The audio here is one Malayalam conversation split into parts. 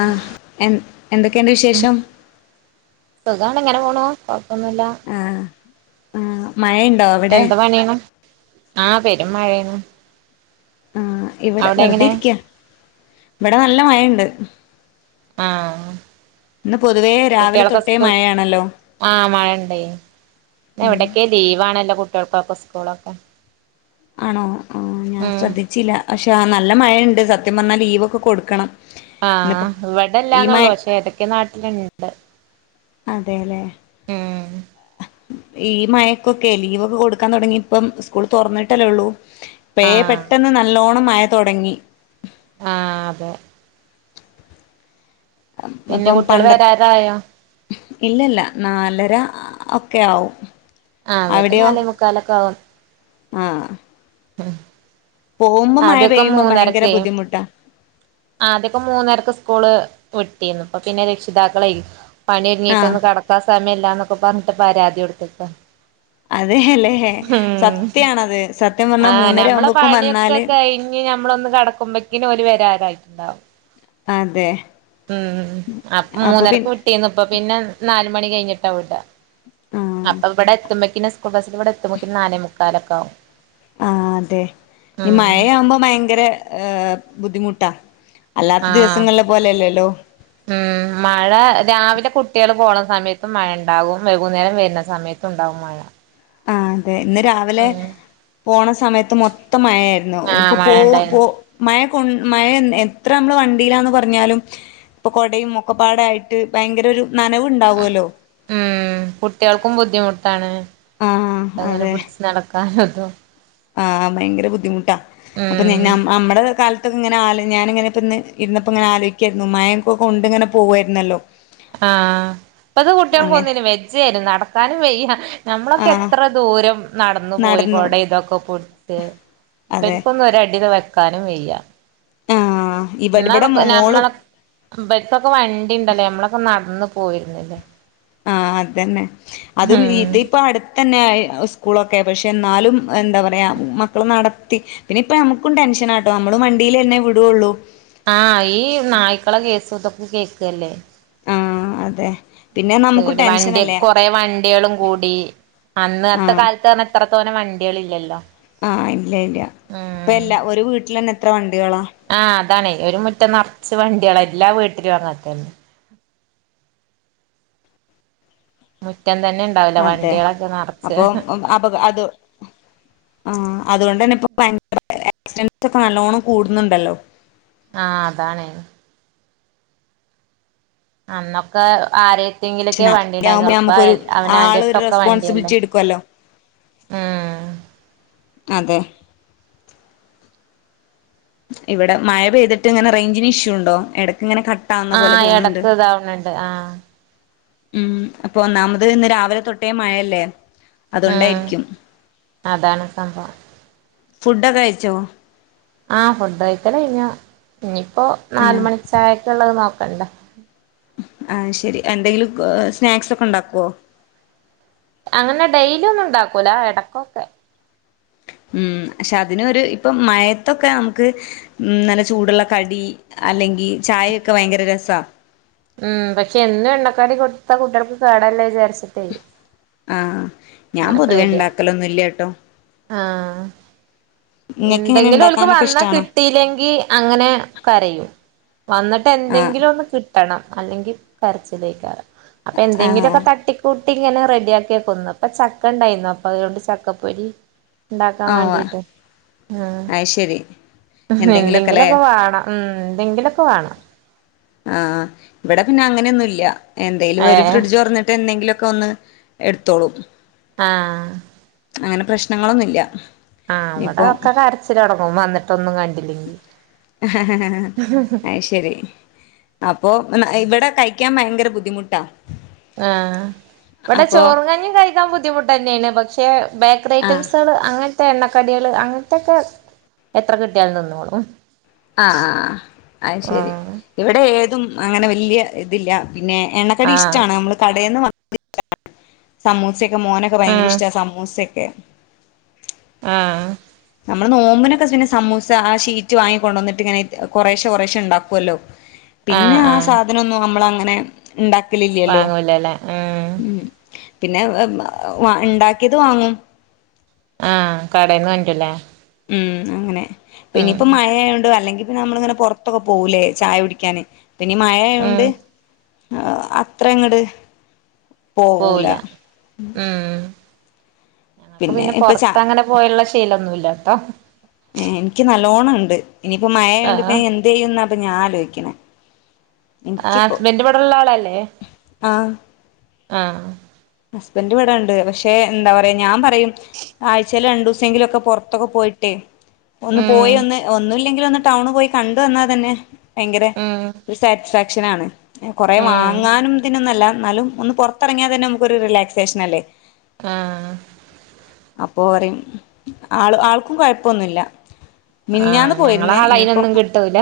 ആഹ് എ എന്തൊക്കെയുണ്ട് വിശേഷം? സുഖാണ് ങ്ങനെ പോണു കൊഴപ്പൊന്നുല്ല. ആഹ് ആഹ് മഴണ്ടോ? എന്ത് പണിയണം ആഹ് പെരും മഴയാണ്. ആഹ് ഇവിടെ അവിടെ വെറുതെ എങ്ങനെ ഇരിക്ക ഇവിടെ നല്ല മഴണ്ട്. ആഹ്. ഇന്ന് പൊതുവേ രാവിലെ കുട്ടികളൊക്കെ തൊട്ടേ സ്കൂൾ മഴയാണല്ലോ. ആഹ് മഴ ഉണ്ടേനി. ഇന്ന് എവിടൊക്കെ ലീവ് ആണല്ലോ കുട്ടികൾക്കൊക്കെ സ്കൂളൊക്കെ. ആണോ ആഹ് ഞാൻ ഉം ശ്രദ്ധിച്ചില്ല പക്ഷെ നല്ല മഴയുണ്ട് സത്യം പറഞ്ഞാൽ ലീവൊക്കെ കൊടുക്കണം. ഇന്നിപ്പം ആഹ് ഈ ഇവിടെല്ലാന്നള്ളൂ മഴ പക്ഷേ ഏതൊക്കെ നാട്ടിലുണ്ട്. അതെ ല്ലേ. ഉം ഈ മഴക്കൊക്കെ ലീവൊക്കെ കൊടുക്കാൻ തുടങ്ങി ഇപ്പം സ്കൂൾ തുറന്നിട്ടല്ലേള്ളൂ. പേ ആഹ് പെട്ടെന്ന് നല്ലോണം മഴ തൊടങ്ങി. ആഹ് അതെ. പിന്നെ ഇപ്പം കുട്ട്യാള് പണ്ട വരാറായോ? ഇല്ലല്ല നാലര ഒക്കെ ആവും. ആഹ് അവരും അവിടെയോ നാലേ മുക്കാലൊക്കെ ആകും. ആഹ് ഹ്മ്. പോകുമ്പോ മഴ പെയ്യുമ്പോ ഭയങ്കര ബുദ്ധിമുട്ടാ. ആദ്യക്കം മൂന്നരക്ക് സ്കൂള് വിട്ടിരുന്നു. ഇപ്പ പിന്നെ രക്ഷിതാക്കളെയ്. ആഹ് പണിയൊരുങ്ങിട്ടൊന്ന് കടക്കാൻ സമയമല്ലന്നൊക്കെ പറഞ്ഞിട്ട് പരാതി കൊടുത്തക്ക അതെല്ലേ സത്യാണത് സത്യം പറഞ്ഞാ ആഹ് മൂന്നര നമ്മളെ ആവുമ്പോക്കും പണിയൊക്കെ വന്നാല് കഴിഞ്ഞ് നമ്മളൊന്ന് കടക്കുമ്പോക്കും ഓൽ വരാറായിയിട്ടുണ്ടാവും. അതെ. ഉം അപ്പൊ മൂന്നരക്ക് വിട്ടീന്ന് ഇപ്പ പിന്നെ നാല് മണി കഴിഞ്ഞിട്ടാ വിടാ. ആഹ് അപ്പൊ ഇവിടെ എത്തുമ്പോക്കിനു സ്കൂൾ ബസ്സിൽ ഇവിടെ എത്തുമ്പോക്കിനു നാലേ മുക്കാലൊക്കെ ആകും. ആഹ് അതെ ഈ മഴയാവുമ്പോ ഭയങ്കര ഏഹ് ബുദ്ധിമുട്ടാ. അല്ലാത്ത ആഹ് ദിവസങ്ങളെ പോലെയല്ലേല്ലോ. ഉം മഴ രാവിലെ കുട്ടിൾ പോണ സമയത്തും മഴ ഉണ്ടാകും വൈകുന്നേരം വരുന്ന സമയത്ത ത്തുണ്ടാവും മഴ. ആഹ് അതെ ഇന്ന് രാവിലെ ഉം പോണ സമയത്ത് മൊത്ത മഴയായിരുന്നു ആഹ് ഇപ്പൊ മഴ പോ പോ ഉണ്ടായിരുന്നു മഴ കൊൺ മഴ എത്ര നമ്മള് വണ്ടീലാന്ന് പറഞ്ഞാലും ഇപ്പൊ കൊടയും ഒക്കപ്പാടായിട്ട് ഭയങ്കര ഒരു നനവ്ണ്ടാവോല്ലോ. ഉം കുട്ട്യേൾക്കും ബുദ്ധിമുട്ടാണ് ആഹ് അത്ങ്ങനെ അതെ പിടിച്ച് നടക്കാനു തും. ആഹ് ഭയങ്കര ബുദ്ധിമുട്ടാ അപ്പം ഞ ഉം ഞം നമ്മടെ കാല ത്തൊക്കെ ങ്ങനെ ആല് ഞാന് പ്പ ന്ന് ഇര്ന്നപ്പങ്ങെനെ ആലോചിക്കായിരുന്നു. മയംക്കെ കൊണ്ട് ഇങ്ങനെ പോവായിരുന്നല്ലോ. ആഹ് ഇപ്പത്തെ അങ്ങനെ കുട്ടിയേൾക്കന്നിനും വെജേജനും നടക്കാനും വെയ്യ. ഞമ്മളൊക്കെ ആഹ് എത്ര ദൂരം നടന്നു പോയി കൊടി ഇതൊക്കെ പുട് ച്ച് അതെ ഇബല്ക്കൊന്നും ഒരടി ദ് വെക്കാനും വെയ്യ. ആഹ് ഇവിടെ ഇന്നാ ഇവിടെ ന്നൊക്ക മോള് ഞമ്മള ഇബല്ക്കൊക്കെ വണ്ടിണ്ടല്ലോ നമ്മളൊക്കെ നടന്ന് പോയിരുന്നില്ലേ. ആഹ് അതന്നെ അതും ഉം ഇത് പ്പം അടുത്തന്നെ സ്കൂളൊക്കെ പക്ഷേ എന്നാലും എന്താ പറയാ മക്കൾ നടത്തി പിന്നെ ഇപ്പ നമക്കും ടെൻഷനാട്ടോ നമ്മള് വണ്ടീലെന്നെ വിടൊള്ളൂ. ആഹ് ഈ നായ്ക്കളെ കേസും തൊക്കെ കേക്കല്ലേ. ആഹ് അതെ. പിന്നെ നമുക്കും പേടിയാ വണ്ടി ടെൻഷനല്ലേ കൊറേ വണ്ടിയേളും കൂടി. അന്ന് അത്തെ ആഹ് കാലത്ത് പർഞ്ഞാ ഇത്രത്തോനെ വണ്ട്യേൾ ഇല്ലല്ലോ. ആഹ് ഇല്ല ഇല്ല്യ. ഇപ്പ എല്ലാ ഒരു വീട്ടിലെന്നെ എത്ര വണ്ടികളാ. ആഹ് അതാണെ ഒരു മുറ്റം നറച്ച് വണ്ട്യേളാ എല്ലാം വീട്ടിലും അങ്ങൻ ത്തന്നെ. മുറ്റം തന്നെണ് അതെ അപ്പൊ അപ അതു ആഹ് അതുകൊണ്ടന്നെ ഇപ്പം ആക്സിഡൻസ് ഒക്കെ നല്ലോണ്ണം കൂടുന്നുണ്ടല്ലോ. ആഹ് അതാണെ. അന്നൊക്കെ ആരേ ത്തെങ്കിലൊക്കെ ക്ഷന വണ്ടി ആവുമ്പോ ഇണ്ടായിരുന്നൊള്ളു ഇപ്പോ നമുക്കൊരു അവനാന്റെ ആളൊരു എടുത്തൊക്കെ വണ്ടിയല്ലേ. റെസ്പോൺസിബിലിറ്റി എടുക്കുവല്ലോ ഊം അതെ. ഇവിടെ മഴ പെയ്തിട്ട് ഇങ്ങനെ റേഞ്ചിന് ഇഷ്യൂ ഉണ്ടോ എടക്ക് ങ്ങനെ ക ആഹ് എടക്ക് ഇതാവ്ണ് ണ്ട് ആഹ്. ഉം അപ്പൊ ഒന്നാമത് ഇന്ന് രാവിലെ തൊട്ടേ മഴയല്ലേ. ഉം അതൊണ്ടായിരിക്കും. അതാണ് സംഭവം ഫുഡൊക്കെ കഴിച്ചോ? ആഹ് ഫുഡ് കഴിക്കലയ്ഞ്ഞു. ഇഞ്ഞിപ്പോ നാല് ആഹ് മണിച്ചായക്ക് ഉള്ളത് നോക്കണ്ടേ. അഹ് ശരി. എന്തെങ്കിലും കൊ സ്നാക്സ് ഒക്കെ ഉണ്ടാക്കുവോ? അങ്ങനെ ഡെയ്ലി ഒന്നും ണ്ടാക്കൂല എടക്കൊക്കെ. ഉം പക്ഷെ അതിനൊരു ഇപ്പം മയത്തൊക്കെ നമുക്ക് ഉം നല്ല ചൂടുള്ള കടി അല്ലെങ്കി ചായയൊക്കെ ഭയങ്കര രസാ. ഉം പക്ഷെ എന്നും എണ്ണക്കടി കൊടുത്താ കുട്ട്യേൾക്ക് കേടല്ലേ വിചാരിച്ച്ട്ടേ. ആഹ് ഞാൻ പൊതുവേ ഇണ്ടാക്കലൊന്നുല്ല്യട്ടോ. ആഹ് ഇങ്ങനെ ഇണ്ടെങ്കിലും ഓൽക്ക് ഉണ്ടാക്കാനൊക്കെ വന്ന ഇഷ്ടാണോ കിട്ടീല്ലെങ്കി അങ്ങനെ കരയും. വന്നിട്ട് ആഹ് എന്തെങ്കിലും ഒന്ന് കിട്ടണം അല്ലെങ്കി കരച്ചിലേക്കാരം അപ്പൊ ആഹ് എന്തെങ്കിലൊക്കെ തട്ടി ക്കൂട്ടി ഇങ്ങനെ റെഡി ആക്കിയേക്കും. ഇന്ന്പ്പ ചക്ക ണ്ടായീന്നു. അപ്പൊ അതുകൊണ്ട് ചക്കപ്പൊരി. ഇണ്ടാക്കാൻ ഓഹ് വാണ്ടീട്ട്. അത് ശരി ആഹ് എന്തെങ്കിലുമൊക്കെല്ലേ എന്തെങ്കിലൊക്കെ വേണം ഉം എന്തെങ്കിലൊക്കെ വേണം. ആഹ് ഇവിടെ പിന്നെ അങ്ങനെയൊന്നുല്യ എന്തേലും ഓര് ഏഹ് ഫ്രിഡ്ജ് തുറന്നിട്ട്‌ എന്തെങ്കിലൊക്കൊന്ന് എടുത്തോളും. ആഹ് അങ്ങനെ പ്രശ്നങ്ങളൊന്നുല്ല്യ ആഹ് ഇവടെ ഒക്കെ കരച്ചിലൊടുങ്ങും വന്നിട്ടൊന്നും കണ്ടില്ലെങ്കി അഹ്ശരി അപ്പൊ ഇവിടെ കഴിക്കാൻ ഭയങ്കര ബുദ്ധിമുട്ടാ. ആഹ് ഇവടെ അപ്പൊ ചോറും, കഞ്ഞിയും കഴിക്കാൻ ബുദ്ധിമുട്ടെന്നേണ് പക്ഷെ ബേക്കറി ആഹ് ഐറ്റംസുകൾ അങ്ങനത്തെ എണ്ണക്കടികള് അങ്ങനത്തൊക്കെ എത്ര കിട്ടിയാലും തിന്നോളും ആഹ് ആഹ് അയ്ശരി ആഹ് ഇവിടെ ഏതും അങ്ങനെ വല്ല്യ ഇതില്ല. പിന്നെ ആഹ് എണ്ണക്കടിയിഷ്ടാണ് നമ്മള് കടേന്ന് വാ സമൂസയക്കെ മോനൊക്കെ ആഹ് ഭയങ്കരയിഷ്ട സമൂസയെക്കെ ആഹ് നമ്മള് നോമ്പിനൊക്കെ പിന്നെ സമൂസ ആ ഷീറ്റ് വാങ്ങി കൊണ്ടോന്ന്ട്ട്ങ്ങനെ കൊറേശെ കൊറേശെ ഇണ്ടാകൊല്ലോ? [inaudible] പിന്നെ ആ ആഹ് സാധനൊന്നും അമ്മമളങ്ങനെ ഇണ്ടാക്കലില്ലല്ലോ? ആഹ് പിന്നെ വാ ഇണ്ടാക്കിയത് വാങ്ങും. ആഹ് കടേന്ന് കൊണ്ട്രരുല്ലേ? ആഹ് അങ്ങനെ പിന്നിപ്പം മഴായോണ്ട് അല്ലെങ്കിപ്പൊ നമ്മളിങ്ങനെ പൊറത്തൊക്കെ പോവുലേ ചായ കുടിക്കാന് പിന്നീ ഉം മഴായോണ്ട് ആ അത്രങ്ങട് പോവൂല മ് ഞങ്ങക്ക് പിന്നെ ഇപ്പൊ ച പുറത്തങ്ങനെ പോയിള്ള ശീലൊന്നുല്ലട്ടോ ഏഹേ എനിക്ക് നല്ലോണണ്ട് ഇനിയിപ്പോ മഴയോണ്ട് ആഹ് എന്തെയ്യുന്നാ ഞാനാലോചിക്കണേ ആഹ് ഹസ്ബെൻഡ് ഇവടെള്ള ആളല്ലേ? ആ ആഹ് ഹസ്ബൻഡ് വടെണ്ട് പക്ഷെ എന്താ പറയാ ഞാൻ പറയും ആഴ് ച്ചേല് രണ്ടൂസെങ്കിലും പൊറത്തൊക്കെ പോയിട്ടേ ഒന്ന് ഉം പോയൊന്ന് ഒന്നുല്ലെങ്കിലൊന്ന് ടൗൺ പോയി കണ്ട് വന്നാ തന്നെ ഭയങ്കര ഉം ഒര് സാറ്റിസ്ഫാക്ഷനാണ്. കൊറേ ഉം വാങ്ങാനുതിനൊന്നല്ല എന്നാലും ഒന്ന് പൊറത്തെറങ്ങ്യാ തന്നെ അമ്മക്കൊര് റിലാക്സേഷനല്ലേ ആഹ്. അപ്പൊ പറയും ആള് ആൾക്കും കൊഴപ്പൊന്നുല്ല. മിനിഞ്ഞാന്ന് ആഹ് ഞങ്ങളെ പോയിര്ന്നെ ആള് ഇനിയിപ്പോ, അയിനൊന്നും കിട്ടൂല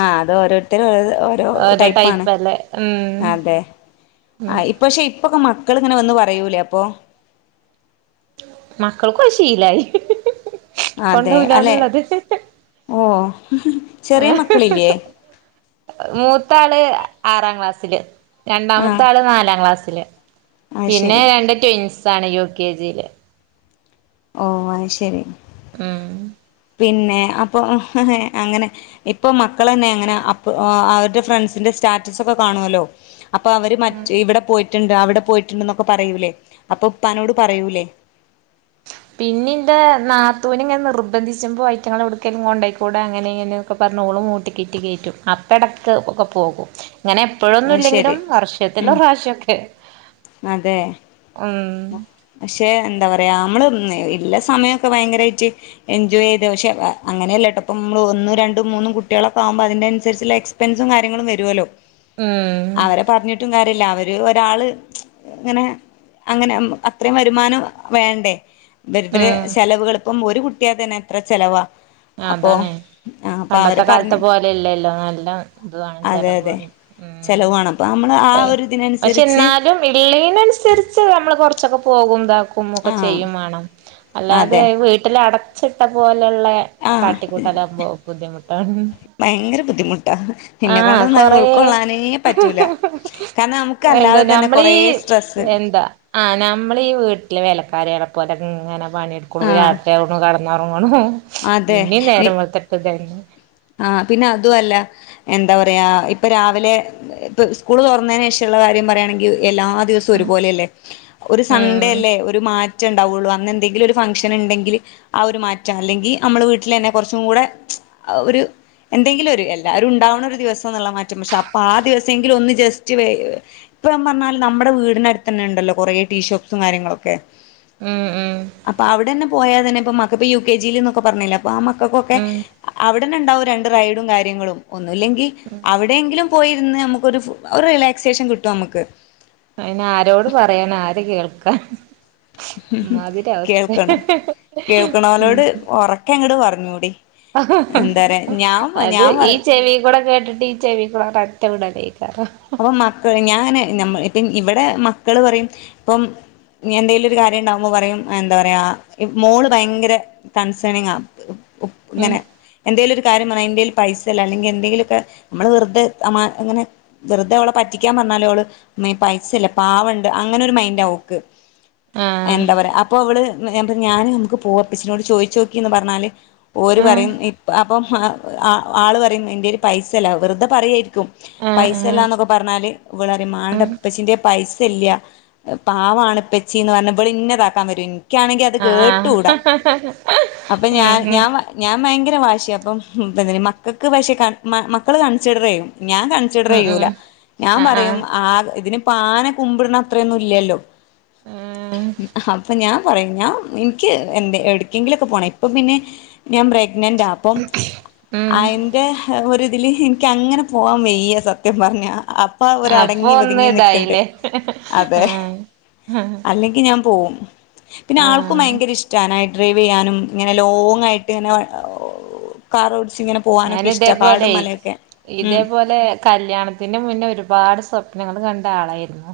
ആഹ് അത് ഓരോര്ത്തര് ഓരോ ടെെപ്പാണ് ടൈപ്പല്ലേ ഉം അതെ ഉം ആഹ് ഇ പക്ഷെ ഇപ്പൊക്കെ മക്കള്ങ്ങനെ വന്ന് പറയൂലപ്പോ? മക്കള്ക്കും അത് ശീലായി കൊണ്ടോവുലാന്ന്ള്ളത്. ഓഹ് മൂത്താള് ആറാം ക്ലാസ്സില്. ആഹ് രണ്ടാമത്താള് നാലാം ക്ലാസ്സില് അത് പിന്നെ ശരി രണ്ട് ട്വിന്സാണ് യു കെ ജീല്. ഓഹ് അഹ് ശരി. ഉം പിന്നെ അപ്പൊ അങ്ങനെ ഇപ്പൊ മക്കളെന്നേ അങ്ങനെ അപ്പ് അവര്ടെ ഫ്രണ്ട്സിന്റെ സ്റ്റാറ്റസൊക്കെ കാണൂല്ലോ? അപ്പൊ അവര് മറ്റ് ഇവ്ടെ പോയിട്ട്ണ്ട് അവ്ടെ പോയിട്ട്ണ്ട്ന്നൊക്കെ പറയൂലേ അപ്പൊപ്പാനോട് പറയൂലേ? പിന്നിന്റെ നാത്തൂന്ങ്ങനെ നിർബന്ധിച്ചുമ്പോ ഐറ്റ്ങ്ങളെ എവ്ട്ക്കേലും കൊണ്ടോയിക്കൂടെ അങ്ങനെ ഇങ്ങനെ ഒക്കെ പറഞ്ഞ് ഓളി മൂട്ടി കീറ്റി കയറ്റും അപ്പെടക്ക് ഒക്കെ പോകും ഇങ്ങനെ അത് ശരി എപ്പഴൊന്നുല്ലെങ്കിലും ഉം വർഷത്തിലൊര്റാശ്യൊക്കെ അതെ ഉം. പക്ഷെ എന്താ പറയാ അമ്മള് ഇള്ള സമയൊക്കെ ഭയങ്കരായിറ്റ് എൻജോയെയ്ത് പക്ഷേ അങ്ങനൃല്ലട്ടോ ഇപ്പം അമ്മള് ഒന്നും രണ്ടും മൂന്നും കുട്ട്യേളൊക്കാവുമ്പോ അതിന്റന്സര്ച്ച്ള്ളേ എക് സ്പെൻസും കാര്യങ്ങളും വെരോല്ലോ. ഉം അവരെ പറ്ഞ്ഞിട്ടും കാര്യല്ല അവര് ഒരാള് ങ്ങനേ അങ്ങനെ ഉം അത്രേം വരുമാനം വേണ്ടേ ദരിദ്രെ ഉം ചെലവുകള് ഇപ്പം ഒരു കുട്ടി കുട്ട്യായാത്തന്നെ എത്ര ചെലവാ. അപ്പോ അതാണ് ആ അപ്പൊ പണ്ടത്ത അവരെ കാലത്തെ പറഞ്ഞ് പോലെല്ലല്ലോ നല്ല ഇതൂ ആണ് അതെ ചെലവ് അതെ ഉം ചെലവ് വാണം [unintelligible] നമ്മള് ആ ഒരു ഇതിനന്സര്ച്ച് ന്നാലും ഇള്ളേനന്സര്ച്ച് അമ്മള് കൊറ്ച്ചൊക്കെ പോകും ഇതാ കുമ്മൊക്കെ ആ ചെയ്യും വേണം അല്ലാതെ അതെ വീട്ടില് അടച്ച്ട്ട പോലെള്ള ആ കാട്ടിക്കൂട്ടാലാവുമ്പോ ബുദ്ധിമുട്ടാണ്. ഭയങ്കര ബുദ്ധിമുട്ടാ ഇന്നെ ആഹ് കൊണ്ടൊന്നും അഅ് കൊറേ ഉൾക്കൊള്ളാനേ പറ്റൂല. കാരണം അമ്മക്ക് എന്താ അല്ലാതെ തന്നെ നമ്മളീ കൊറേ സ്ട്രെസ്സ് എന്താ ആഹ് നമ്മള് ഈ വീട്ട്ലെ വേലക്കാര്യേളെ പോലെങ്ങനെ പണ്യെട്ക്ക്ണൂ ആ രാത്രി ആവു കട്ന്നാെറങ്ങ്ണു പിന്നെ നേര അതെ വെള്ത്തെട്ട് [unintelligible] ആഹ് പിന്ന അതു അല്ല എന്താ പറയാ ഇപ്പ രാവിലെ ഇപ്പ സ്കൂള് തൊറ്ന്നെനെഷള്ള കാര്യം പറയാണെങ്കി എല്ലാ ദിവസൂം ഒരു ഉം പോല്യല്ലേ ഒര് സൺഡേ ഉം അല്ലേ ഒരു മാറ്റണ്ടാവോള്ളൂ അന്നെന്തെങ്കിലൊര് ഫംഗ്ഷന്ണ്ടെങ്കില് ആഹ് ഒരു മാറ്റ അല്ലെങ്കി അമ്മള് വീട്ട്ലെന്നെ കൊറച്ചും കൂടെ ആ ഒര് എന്തെങ്കിലൊര് എല്ലാരുണ്ടാവ്ണ ഒര് ദിവസംന്ന്ള്ള മാറ്റം പക്ഷെ അപ്പാ ആ ദിവസെങ്കിലു ഒന്ന് ജസ്റ്റ് ഇപ്പം പറഞ്ഞാല് നമ്മടെ വീടിനട്ത്തന്നെണ്ടല്ലോ കൊറേ ടീ ഷോപ്പ്സും കാര്യങ്ങളൊക്കെ ഉം ഉം അപ്പ അവിടെന്നെ പോയാ തന്നെ ഇപ്പം മക്കപ്പ് യു കെ ജീല്ന്നൊക്കെ പറ്ഞ്ഞിലേ. ഇപ്പ ആഹ് മക്കക്കൊക്കെ ഉം അവിടെന്നെണ്ടാവും രണ്ട് റൈഡും കാര്യങ്ങളും ഒന്നുല്ലെങ്കി അവിടെയെങ്കിലും. പോയിര്ന്ന് അമ്മക്കൊര് ഫ് ഒര് റിലാക്സേഷൻ കിട്ടു അമ്മക്ക്. അയിന് ആരോട് പറയാന് ആര് കേൾക്കാ ഇമ്മാതിരി അവസ്ഥേ കേൾക്കണം കേൾക്കണോലോട് ഉറക്കെ അങ്ങട് പറഞ്ഞൂടി എന്താ പറയാ ഞാൻ അത് ഞാൻ ഈ പറ ചെവീ കൂടെ കേട്ട്ട്ട് ഈ ചെവിക്കുടെ [unintelligible] ഒറ്റ വിടെലെകാരം അപ്പം മക്കൾ ഞാൻ ഞ മ ഇപ്പം ഇവിടെ മക്കള് പറയും ഇപ്പം. എന്തെങ്കിലും ഒരു കാര്യം ഉണ്ടാവുമ്പോ പറയും എന്താ പറയാ മോള് ഭയങ്കര കണ്സേണിങ്ങാ ഉം ങ്ങനേ എന്തെങ്കിലും ഒരു കാര്യം പറ [unintelligible] എന്തെല് പൈസല്ല അല്ലെങ്കി എന്തെങ്കിലുക്കെ നമ്മൾ വെറ്തെ തമാ അങ്ങനെ വെറ്തെ ഓളെ പറ്റിക്കാൻ പറ്ഞ്ഞാല് ഓള് മ്മെ പൈസല്ല പാവണ്ട് അങ്ങനെ ഒരു മൈൻഡ ഓക്ക്. ആഹ് എന്താ പറയാ അപ്പൊ അവള് ഞാന് പറയും ഞാന് നമുക്ക് പോവാ പ്പച്ചിനോട് ചോയിച്ചോക്കി ന്ന് പറ്ഞ്ഞാല്. ഓര് ആഹ് പറയും ഇ അപ്പം ആ ആ ആള് പറയും എന്റെല് പൈസല്ല വെറ്തെ പറയായിരിക്കും. ആഹ് പൈസ ആഹ് ഇല്ലാന്നൊക്കെ പറ്ഞ്ഞാല് ഇവ്ളറിം ഉം മാണ്ടപ്പച്ചിന്റെ പൈസ ഇല്ലൃ. പാവാണ് ഇപ്പച്ചിന്ന് പറ്ഞ്ഞ് ഇവൾ ഇന്നെ താക്കാൻ വരോ ഇക്ക്യാണങ്കി അത് ആഹ് കേട്ടുടാ അപ്പൊ ഉം ഞാൻ ഉം ഞാൻ. ഞാൻ ഭയങ്കര വാശിയ അപ്പം [unintelligible] മക്കക്ക് പക്ഷെ ക മ മക്കള് കൺസിഡർയ്യും ഞാൻ കൺ ഉം സിഡർയ്യൂല ഉം ഞാൻ ആഹ് പറയും ആഹ് ആ ഇതിന് പ്പ ആന കുമ്പ്ട്ണ അത്രയൊന്നും ഇല്ലൃല്ലോ. [unintelligible] അപ്പം ഞാൻ പറയും ഞാൻ ഇന്ക്ക്യ് എന്ത് എട്ക്കെങ്കിലൊക്കെ പോണം ഇപ്പം പിന്നെ. ഞാൻ പ്രഗ്നന്റാ ആപ്പം ഉം ആയ് ന്റെ ഒര്തിൽ ഇന്ക്കൃങ്ങനെ പോകാൻ വയ്യ സത്യം പറ്ഞ്ഞാ ഇപ്പാ ഒര് അപ്പൊ അടങ്ങി ഒന്ന് ഒതുങ്ങി നിക്ക്‌ണ്ട് ഇതായില്ലേ അതെ. ആഹ് അല്ലെങ്കി ഞാ പോവും. പിന്നെ ആൾക്കും ആഹ് ഭയങ്കര ഇഷ്ടാനായി ഡ്രൈവെയ്യാനും ങ്ങനെ ലോങ്ങാ യിട്ട് ങ്ങനെ വ കാറോടിച്ച് ങ്ങനെ ഞാന് തേപോലെയ് ഉം ഇതേപോലെ കല്ല്യാണത്തിന്റെ മുന്നെ ഒരുപാട് സ്വപ്നങ്ങള് കണ്ട ആളായിരുന്നു.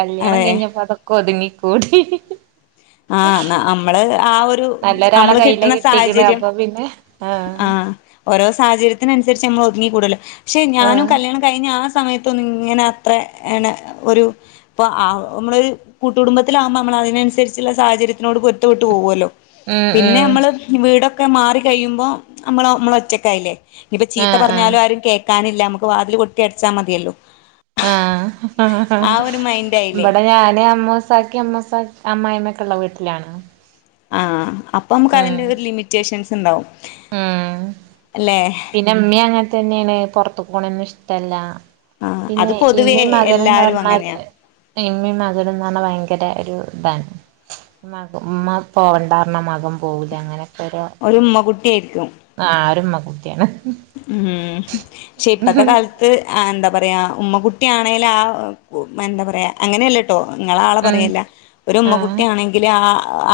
കല്ല്യാണം അതെ കഴിഞ്ഞപ്പൊ അതൊ ക്കൊത്ങ്ങിക്കൂടി. ആഹ് ന്ന അമ്മള് ആ ഒ രു നല്ലൊരാളെ അമ്മള് കയ്യില കിട്ട്ണ കിട്ടിക്കണ് സാഹചര്യം. അപ്പൊ പിന്നെ ആഹ് ഓരോ സാഹചര്യത്തിനൻസരിച്ച് അമ്മൾ ഒത്ങ്ങികൂടെല്ലൊ. പക്ഷെ ഞാനും ആഹ് കല്ല്യാണം കഴിഞ്ഞ ആ സമയത്തൊന്നും ഇങ്ങനെ അത്രെ എണെ ഒരു പ്പ ആഹ് മ്മളൊര് കൂട്ടുകുംടുബത്തിലാവ്മ്പ അമ്മള തിനൻസരി ചില സാഹചര്യത്തിനോട് പൊരുത്തപെട്ട് പോകുവല്ലൊ ഉം പിന്നെ ഉം അമ്മള് വീടൊക്കെ മാറി കഴിയുമ്പൊ അമ്മളൊ മ്മളൊറ്റക്കായില്ലെ. ഞ്ഞിപ്പൊ ചീത്ത ആഹ് ആഹ് പറഞ്ഞാലും ആരും കേ ക്കാനില്ല അമുക്ക് വാതില് കൊട്ടി അട്ച്ചാ മതിയല്ലൊ. ആഹ്. മൈൻഡ് ആയില്ലേ ബടെ ഞാന് അമ്മൂസ് സാക്കി, അമ്മസ്സാ അമ്മായമ്മക്കെള്ള വീട്ട്ലാണ്. ആഹ്. അപ്പൊ നമുക്ക് അതിന്റെ ഒര് ലിമിറ്റേഷൻസ് ണ്ടാവും ഉം അല്ലെ. പിന്നെ മ്മീ അങ്ങൻ തന്നേണ് പൊർത്തുക്ക്‌ പോണെന്നും ഇഷ്ടല്ല. ആഹ് അത് പിന്നെ പൊതുവേ ഇമ്മിം മകനും ന്ന് എല്ലാരും പർണാല് അങ്ങനെയാ ഇമ്മിം മാകനും ന്നെർണാ ഭയങ്കര ഒരു താണ്. മ്മാക്ക്. മ്മ പോവണ്ടാർണ മകം പോവൂല അങ്ങനെ ഒരൊ ഒരു ഉമ്മ ന്താ കുട്ടിയായിരിക്കും ആഹ് ഒരുമ്മ കുട്ട്യാണ്. ഉം. പക്ഷെ ഇപ്പത്തെ കാൽ ത്ത് ആഹ് എന്താ പറയാ ഉമ്മകുട്ടിയാണേലും ആഹ് എന്താ പറയാ അങ്ങനെയല്ലട്ടൊ ങ്ങളെ ആളെ ഉം പറയല്ല. ഒരുമ്മ ആഹ് കുട്ടിയാണെ ങ്കിലെ ആ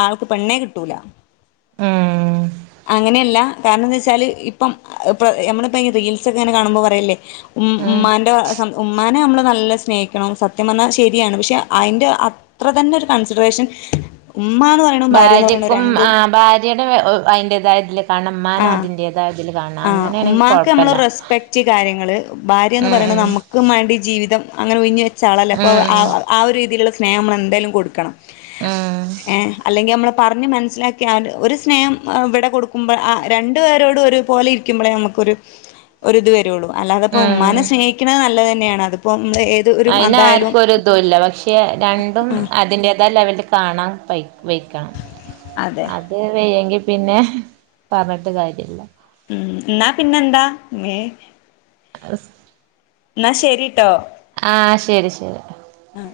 ആൾക്ക് പെണ്ണേ കിട്ടൂല. ഉം അങ്ങനെയല്ല കാരണം ന്നെച്ചാല് ഇപ്പം പ്പ യമ്മളിപ്പ ഈ റീൽസൊ ക്കെങ്ങനെ കാണുമ്പൊ പറയില്ലെ ഉമ് ഉം മ്മാന്റെ സം ഉമ്മാനെ അമ്മള് നല്ല സ്നേഹി ണം സത്യം പർണാ ശരിയാണ്. പക്ഷെ അയിന്റെ അത്ര തന്നൊരു കൺസിഡറേഷൻ ഉമ്മാന്ന് പറയിണും ഭാര്യാന്ന് പറയിണും രണ്ടും [unintelligible] അയിന്റേതായതില് കാരണം മ്മാനെ ആഹ് അതിൻ്റേതായതില് കാണണം. ആഹ് അങ്ങനേണെങ്കി ഉമ്മാക്ക് നമ്മള് കൊഴപ്പല്ല. റെസ്പെക്റ്റ് ഉം ഉം ക്കും വേണ്ടി ജീവിതം അങ്ങനെ ഒഞ്ഞഞ് വെച്ച ആളല്ലേ അപ്പോൾ ക്കും മാണ്ടി ജീവിതം അങ്ങനെ ഉഴിഞ്ഞ് വെച്ച ആളല്ലെ അപ്പൊ വ ആ ഉം ആ ഒരു രീതിയില്ള്ള സ്നേഹം മ്മളെന്തായാലും കൊട്ക്കണം. ഉം ഏഹ് അല്ലെങ്കി അമ്മളെ പർഞ്ഞ് മെൻസ്സിലാ ക്കിയാല് ഒര് സ്നേഹം അഹ് വടെ കൊട്ക്കുമ്പൾ ആഹ് രണ്ട് പേരോടും ഒര് പോലെ ഇരിക്ക്മ്പളേ അമുക്കൊരു ഒരു ത് വെരൊള്ളു. അല്ലാതെ പ്പൊ ഉം ഉമ്മാനെ സ്നേഹി ക്ക്ണെ നല്ലേ തന്നെയാണ്. അത്റപ്പൊ മ്മള് ഏ അതിന് ആർക്കും ഒര് തൂല്ല. പക്ഷെ രണ്ടും ആഹ് അതിന്റെതായ ലെവല്ല് കാണാം ഫയ് വൈ ക്കണം. അതെ അത് വെയ്യെങ്കി പിന്നെ പർഞ്ഞിട്ട് കാര്യല്ല. ഉം. ന്നാ പിന്നെന്താ മ്മേ ആസ് ന്നാ ശരിട്ടൊ ആഹ് ശരി ശരി ആഹ്